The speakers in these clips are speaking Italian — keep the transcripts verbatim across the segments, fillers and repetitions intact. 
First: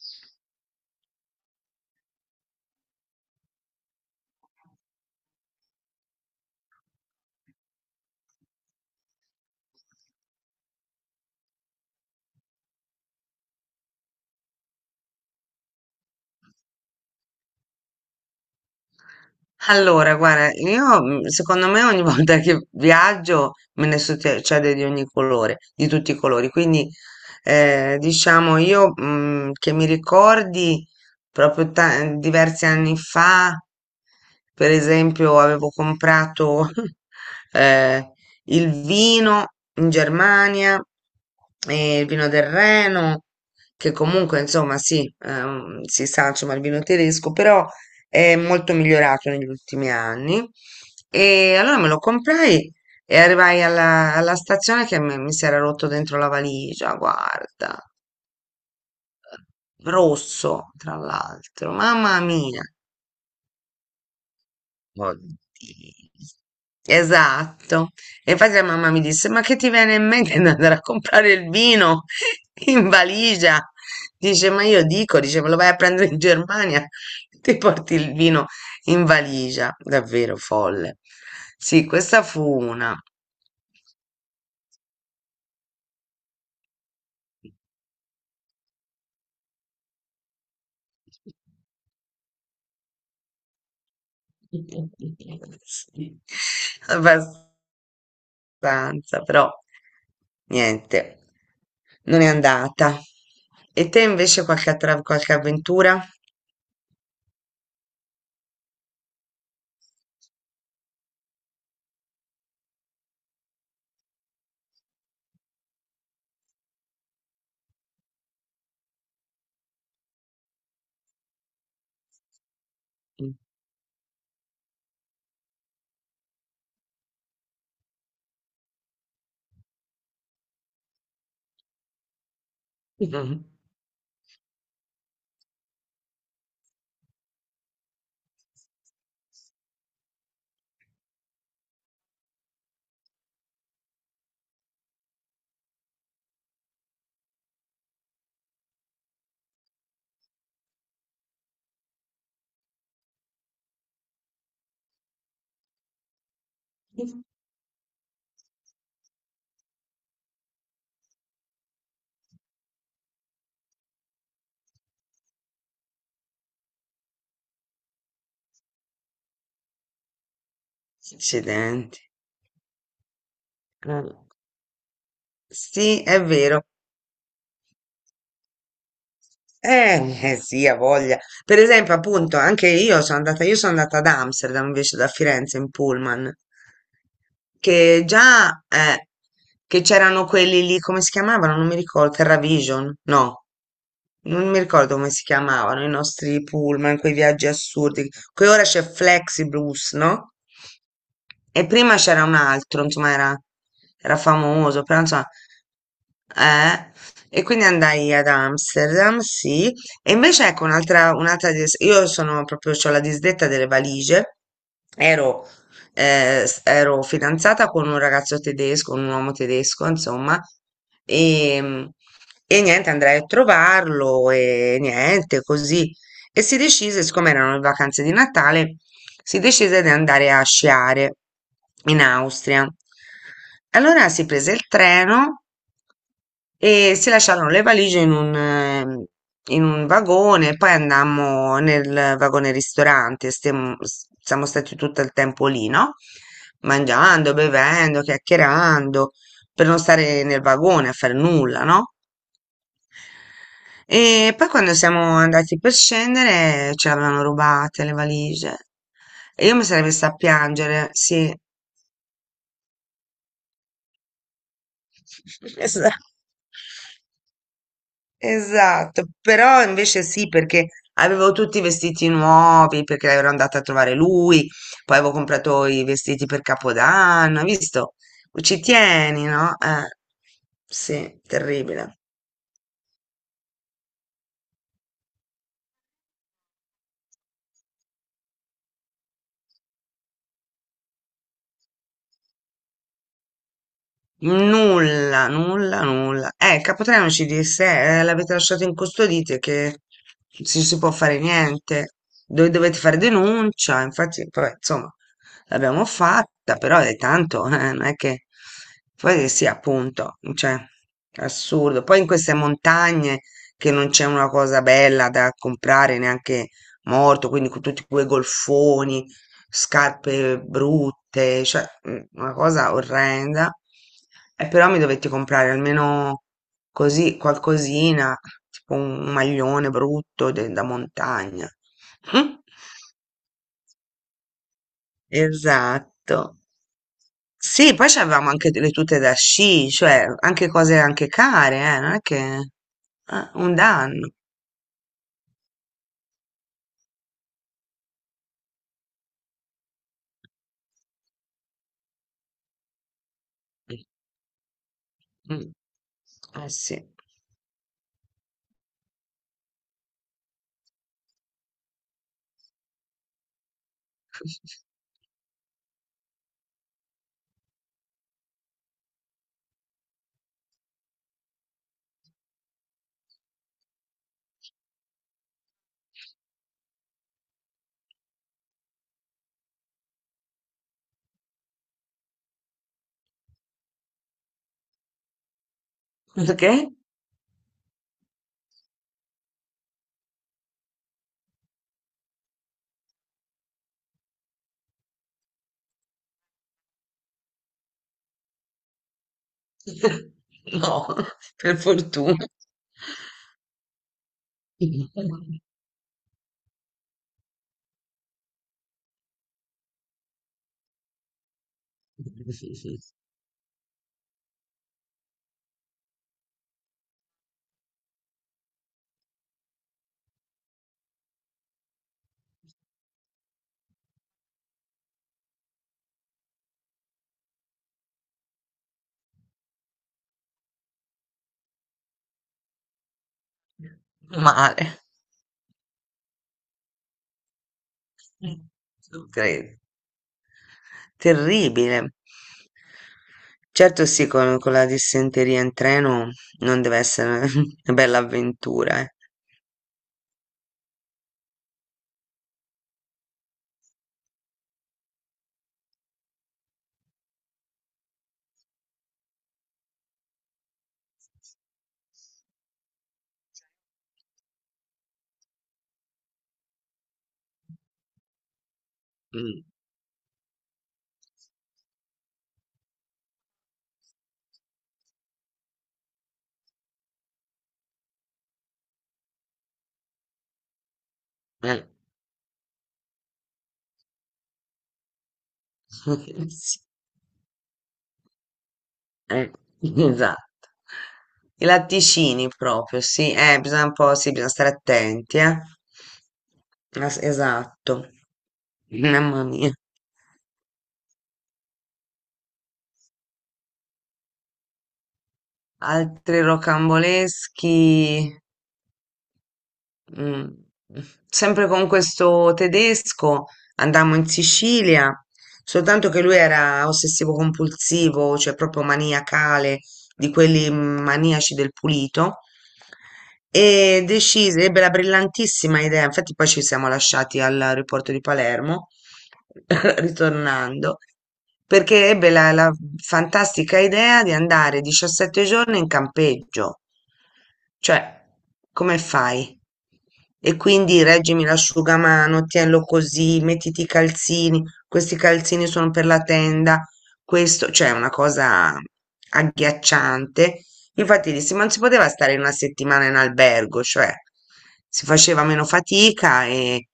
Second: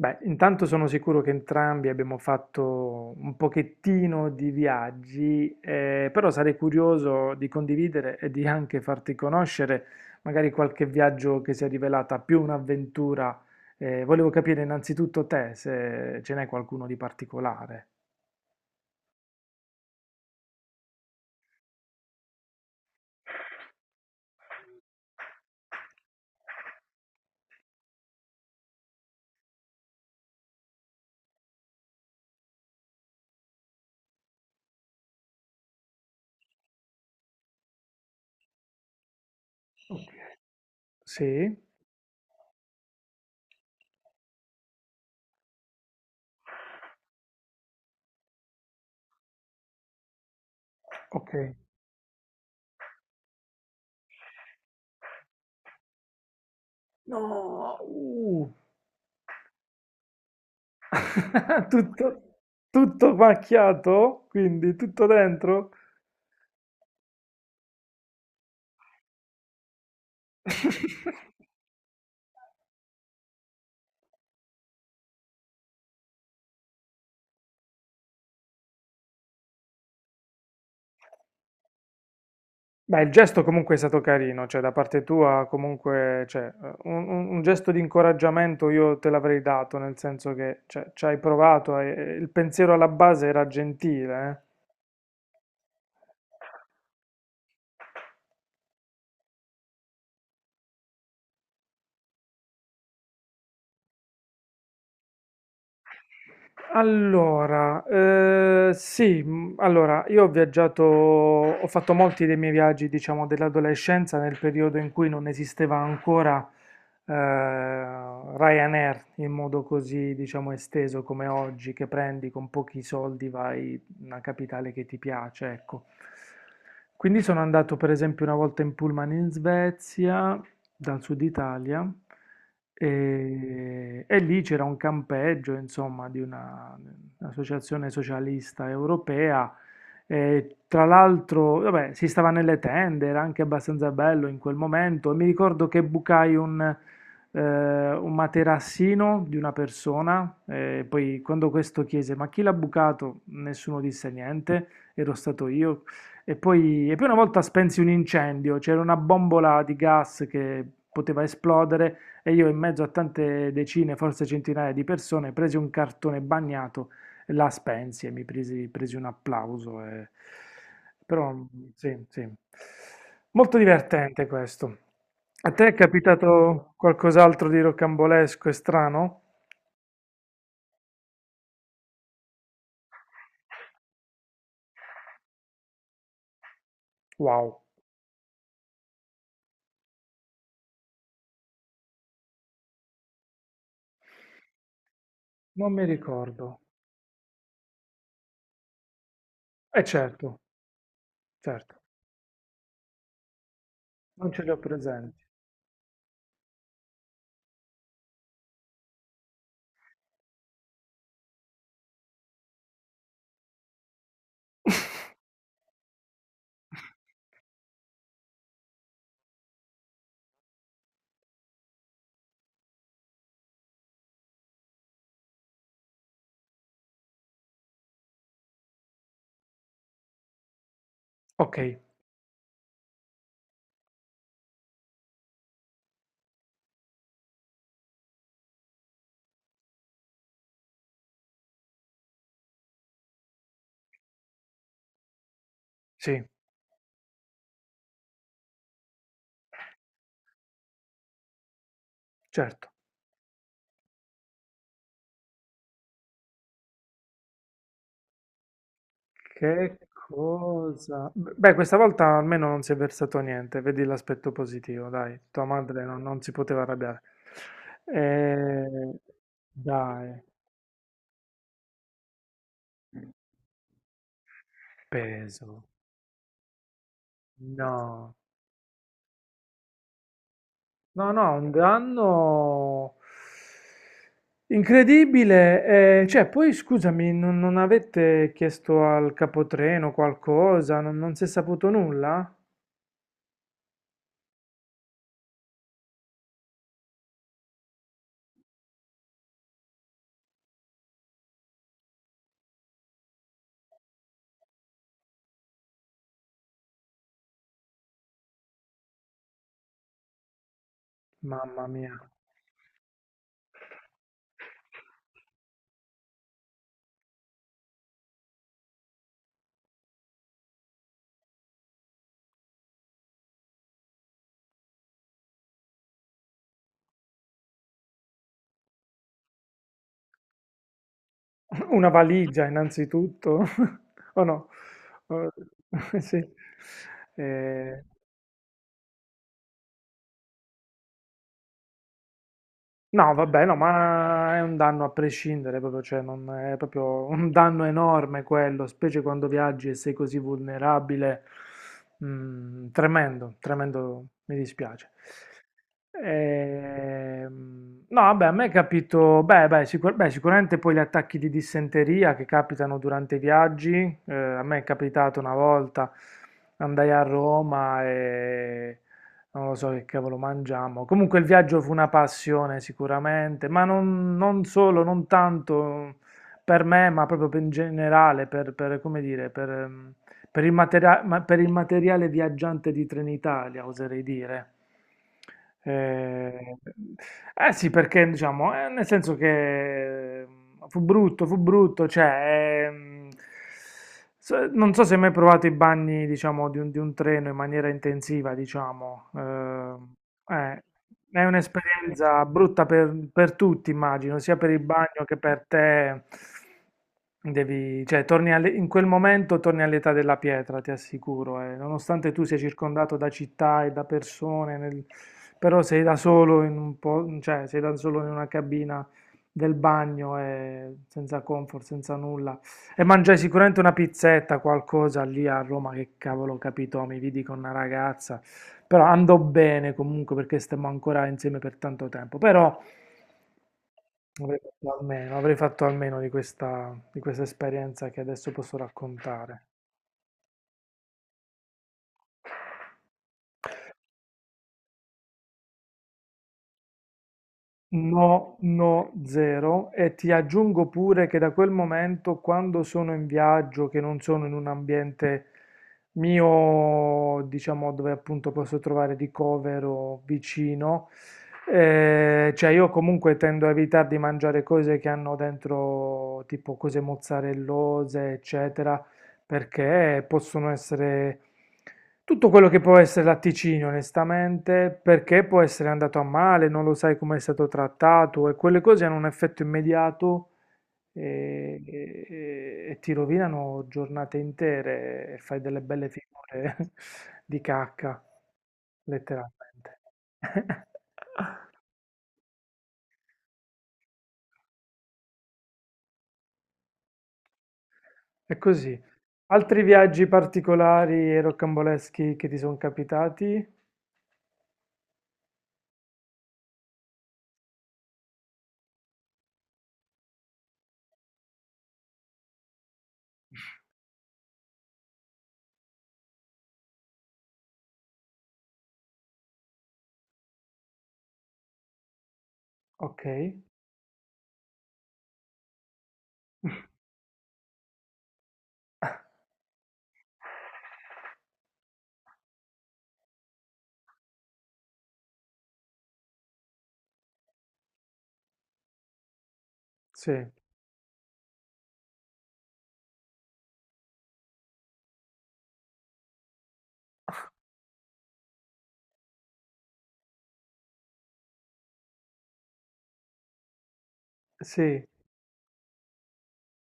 Beh, intanto sono sicuro che entrambi abbiamo fatto un pochettino di viaggi, eh, però sarei curioso di condividere e di anche farti conoscere magari qualche viaggio che si è rivelata più un'avventura. Eh, volevo capire innanzitutto te se ce n'è qualcuno di particolare. Allora, guarda, io mm, secondo me ogni volta che viaggio me ne succede di ogni colore, di tutti i colori. Quindi, eh, diciamo, io mm, che mi ricordi proprio ta- diversi anni fa, per esempio, avevo comprato eh, il vino in Ok. Germania, Sì? eh, il vino del Reno, che comunque, insomma, sì, ehm, si sa, insomma, il vino tedesco, però è molto migliorato negli ultimi anni. Ok. E allora me lo comprai e arrivai alla, alla stazione che mi, mi si era rotto dentro la valigia, No. guarda, Uh, rosso tra l'altro, mamma Tutto, mia. tutto macchiato? Quindi tutto dentro? Oddio. Esatto. E infatti la mamma mi disse: ma che ti viene in mente di andare a comprare il vino in valigia? Dice: ma io dico, dice, me lo vai a prendere in Germania, ti porti il vino in valigia. Davvero folle. Sì, questa fu una. Beh, il gesto comunque è stato carino, cioè da parte tua comunque, cioè, eh, un, un- un gesto di incoraggiamento io te l'avrei dato, nel senso che, cioè, ci hai provato, e- e il pensiero alla base era gentile, Sì, eh. abbastanza, però niente, non è andata. E te invece qualche, attra- qualche avventura? Allora, eh, sì, mh, allora io ho viaggiato, ho fatto molti dei miei viaggi, diciamo, dell'adolescenza nel periodo in cui non esisteva ancora eh, Ryanair in modo così, diciamo, esteso come oggi, che prendi con pochi soldi, vai in una capitale che ti piace, ecco. Quindi sono andato per esempio una volta in pullman in Svezia, dal sud Italia, Mh-mh. e, e lì c'era un campeggio, insomma, di una- un'associazione socialista europea. E tra l'altro, vabbè, si stava nelle tende, era anche abbastanza bello in quel momento. E mi ricordo che bucai un, eh, un materassino di una persona. E poi, quando questo chiese: "Ma chi l'ha bucato?" Nessuno disse niente. Ero stato io, e poi, e poi una volta spensi un incendio, c'era una bombola di gas che poteva esplodere e io in mezzo a tante decine, forse centinaia di persone, presi un cartone bagnato, e la spensi e mi presi, presi un applauso. e- Però sì, Accidenti. sì. Molto Eh. divertente questo. A te è Sì, è vero. capitato qualcos'altro di rocambolesco e strano? Eh, eh sì, ha voglia. Per esempio, appunto, anche io sono andata io sono andata ad Amsterdam invece da Firenze in pullman. Wow, Che già eh, che c'erano quelli lì, come si chiamavano? Non mi ricordo, TerraVision? No. Non mi ricordo come si non chiamavano mi i nostri ricordo. pullman, quei viaggi assurdi. Qui ora c'è Eh, Flexibus, no? certo, E certo, prima c'era un altro, insomma, era, era non ce li ho famoso, però presenti. insomma, eh. E quindi andai ad Amsterdam, sì. E invece ecco un'altra, un'altra, dis- io sono proprio, ho la disdetta delle valigie. Ero eh, s- ero fidanzata con un ragazzo tedesco, un uomo tedesco, insomma, e, e niente, andrai a trovarlo e niente, così. E si decise, siccome erano le vacanze di Natale, si decise di andare a sciare Ok. in Austria. Allora si prese il treno e si lasciarono le valigie in un, ehm, in un vagone, poi andammo nel vagone ristorante, stiamo- s- siamo stati tutto il tempo lì, no? Sì, Mangiando, bevendo, chiacchierando, per non stare nel vagone a fare nulla, no? certo. E poi quando siamo andati per scendere ce l'avevano rubate le valigie. E io mi Che sarei messa a piangere, cosa? sì. Beh, questa volta almeno non si è versato niente, vedi l'aspetto positivo, dai, tua madre Esatto. non, non si poteva arrabbiare. Eh, Esatto, però invece dai, sì, perché avevo tutti i vestiti nuovi, perché ero andata a trovare lui, poi avevo peso. comprato i vestiti per Capodanno, hai visto? No, Ci tieni, no? Eh, no, sì, no, un terribile. danno incredibile. Eh, cioè, poi scusami, non, non avete chiesto al capotreno qualcosa? Non, non si è saputo nulla? Nulla, nulla, nulla. Eh, il capotreno ci disse, eh, l'avete lasciato incustodite che non si si può fare niente, dove dovete fare denuncia, infatti, vabbè, insomma, l'abbiamo fatta, però è tanto, eh, non è che... Poi sì, appunto, cioè, Mamma assurdo. mia. Poi in queste montagne che non c'è una cosa bella da comprare neanche morto, quindi con tutti quei golfoni scarpe brutte, cioè mm, una cosa orrenda. E però mi dovetti comprare almeno così qualcosina, tipo un maglione brutto de- da montagna. Una valigia innanzitutto, o no? Eh, Esatto. sì. Sì, Eh, poi avevamo anche le tute da sci, cioè anche cose anche care, eh, non è che eh, no, vabbè, no, un danno. ma è un danno a prescindere, proprio, cioè, non è proprio un danno enorme quello, specie quando viaggi e sei così vulnerabile. Mm, tremendo, tremendo, mi dispiace. Mm. Eh sì. Ehm, no, vabbè, a me è capito, beh, beh, sicur- beh, sicuramente poi gli attacchi di dissenteria che capitano durante i viaggi, eh, a me è capitato una volta, andai a Roma e non lo so che cavolo mangiamo. Comunque il viaggio fu una passione sicuramente, ma non, non solo, non tanto per me, ma proprio per- in generale, per, per, come dire, per, ehm, per il materia- ma- per il materiale viaggiante di Trenitalia, oserei dire. Eh, Perché? eh sì, perché diciamo, eh, nel senso che mm, fu brutto, fu brutto, cioè, ehm, so- non so se hai mai provato i bagni, diciamo, di un, di un treno in maniera intensiva, diciamo. eh, eh, No, è per un'esperienza fortuna. brutta per, per tutti, immagino, sia per il bagno che per te. Devi, cioè, torni alle- in quel momento torni all'età della pietra, ti assicuro. Eh. Nonostante tu sia circondato da città e da persone, nel- però sei da solo in un po', cioè, sei da solo in una cabina del bagno, eh, senza comfort, senza nulla. E mangiai sicuramente una pizzetta, qualcosa lì a Roma, che cavolo ho capito, mi vidi con una ragazza, però andò bene comunque perché stemmo ancora insieme per tanto tempo, però avrei Male. fatto almeno, avrei fatto almeno di questa, di questa esperienza che adesso Mh. posso Non raccontare. credo. Terribile. Certo sì, con con la dissenteria in treno non deve essere una bella No, avventura, no, eh. zero. E ti aggiungo pure che da quel momento, quando sono in viaggio, che non sono in un ambiente mio, diciamo, dove appunto posso trovare ricovero vicino, eh, cioè io comunque tendo a evitare di mangiare cose che hanno dentro tipo cose mozzarellose, eccetera, Mh, perché possono essere tutto quello che può essere latticini, onestamente, perché può essere andato a male, non lo sai come è stato trattato e quelle cose hanno un effetto immediato e, eh. e- e ti rovinano giornate intere e fai delle belle figure Sì, di cacca, eh, letteralmente. esatto. I latticini proprio, sì, eh, bisogna un po' sì, bisogna stare attenti, eh. Es esatto. È così. Mamma mia. Altri viaggi particolari e rocamboleschi che ti sono capitati? Altri rocamboleschi. Mm. Sempre con questo tedesco andammo in Sicilia, soltanto che lui era ossessivo compulsivo, cioè proprio maniacale, di quelli maniaci del pulito, Ok. e decise, ebbe la brillantissima idea, infatti poi ci siamo lasciati all'aeroporto di Palermo, ritornando, perché ebbe la, la fantastica idea di andare diciassette giorni in campeggio, cioè come fai? Sì, E quindi reggimi l'asciugamano, tienilo così, mettiti i calzini, questi calzini sono per la tenda, questo cioè è una cosa agghiacciante. Infatti dissi: "Ma non si poteva stare una settimana in albergo, cioè sì. si faceva meno fatica e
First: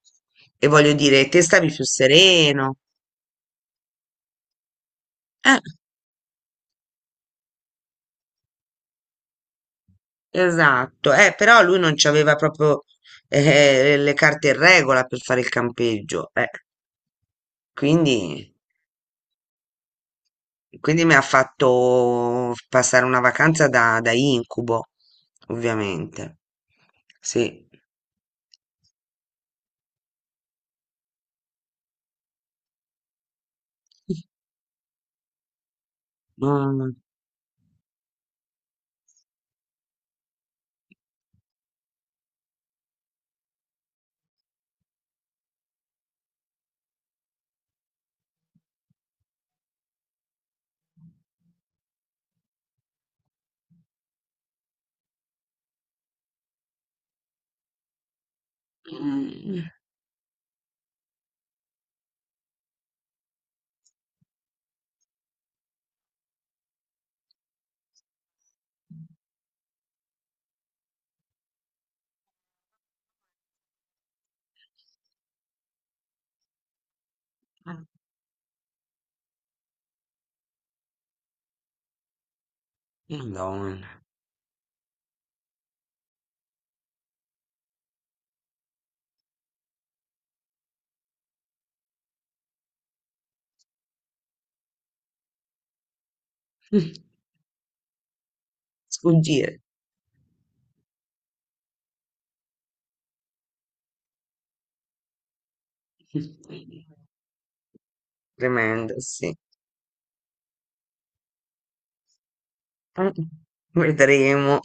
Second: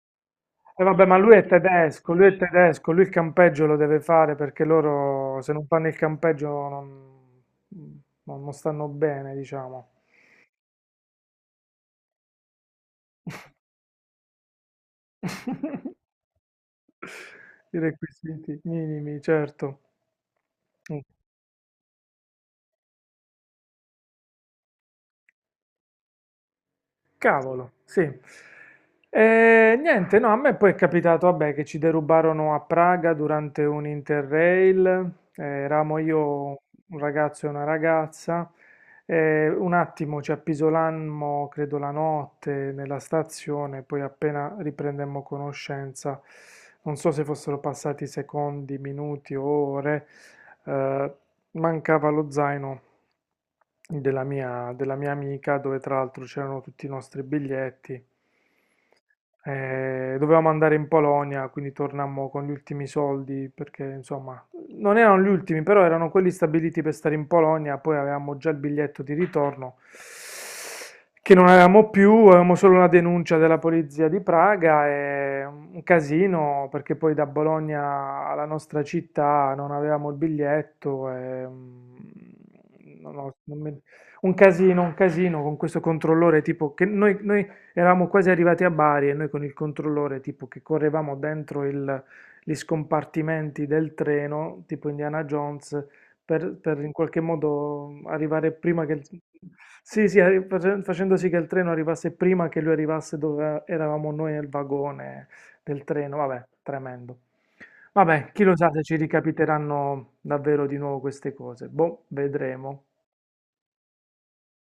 e E voglio vabbè, ma dire lui te è stavi più tedesco, lui è sereno". tedesco, lui il campeggio lo deve fare perché loro se Eh, non fanno il campeggio non, non- non stanno bene, diciamo. esatto. Eh, però lui non c'aveva proprio, eh, le carte in regola per fare il campeggio, eh. I Quindi requisiti minimi, certo. Ok. quindi mi ha fatto passare una vacanza da da incubo, ovviamente. Sì. Cavolo, sì. E niente, no, a me poi è capitato, vabbè, che ci derubarono a Praga durante un Interrail, eh, eravamo io, Mh. un ragazzo e una ragazza, eh, un attimo ci appisolammo, credo la notte, nella stazione, poi appena riprendemmo conoscenza, non so se fossero passati secondi, minuti o ore, eh, mancava lo zaino della mia, della mia amica, dove tra l'altro c'erano tutti i nostri biglietti. Mh, Eh, dovevamo andare in Polonia, quindi tornammo con gli ultimi soldi, perché insomma, non erano gli ultimi, però erano quelli stabiliti per stare in Polonia, poi avevamo già il biglietto di ritorno che non avevamo più, avevamo solo una denuncia della polizia di Praga e un casino, perché poi da eh, Bologna alla nostra città non avevamo il biglietto e, mm, non ho- non mi- madonna. un casino, un casino con questo controllore, tipo che noi noi eravamo quasi arrivati a Bari e noi con il controllore, tipo che correvamo dentro il- gli scompartimenti del treno, tipo Indiana Jones, per, per in qualche modo arrivare prima che... il- Sfuggire. Sì, sì, arri- face- facendo sì che il treno arrivasse prima che lui arrivasse dove eravamo noi nel vagone del treno. Vabbè, tremendo. Vabbè, chi lo sa se Tremendo, ci sì. ricapiteranno davvero di nuovo queste cose. Boh, vedremo. Eh, vedremo.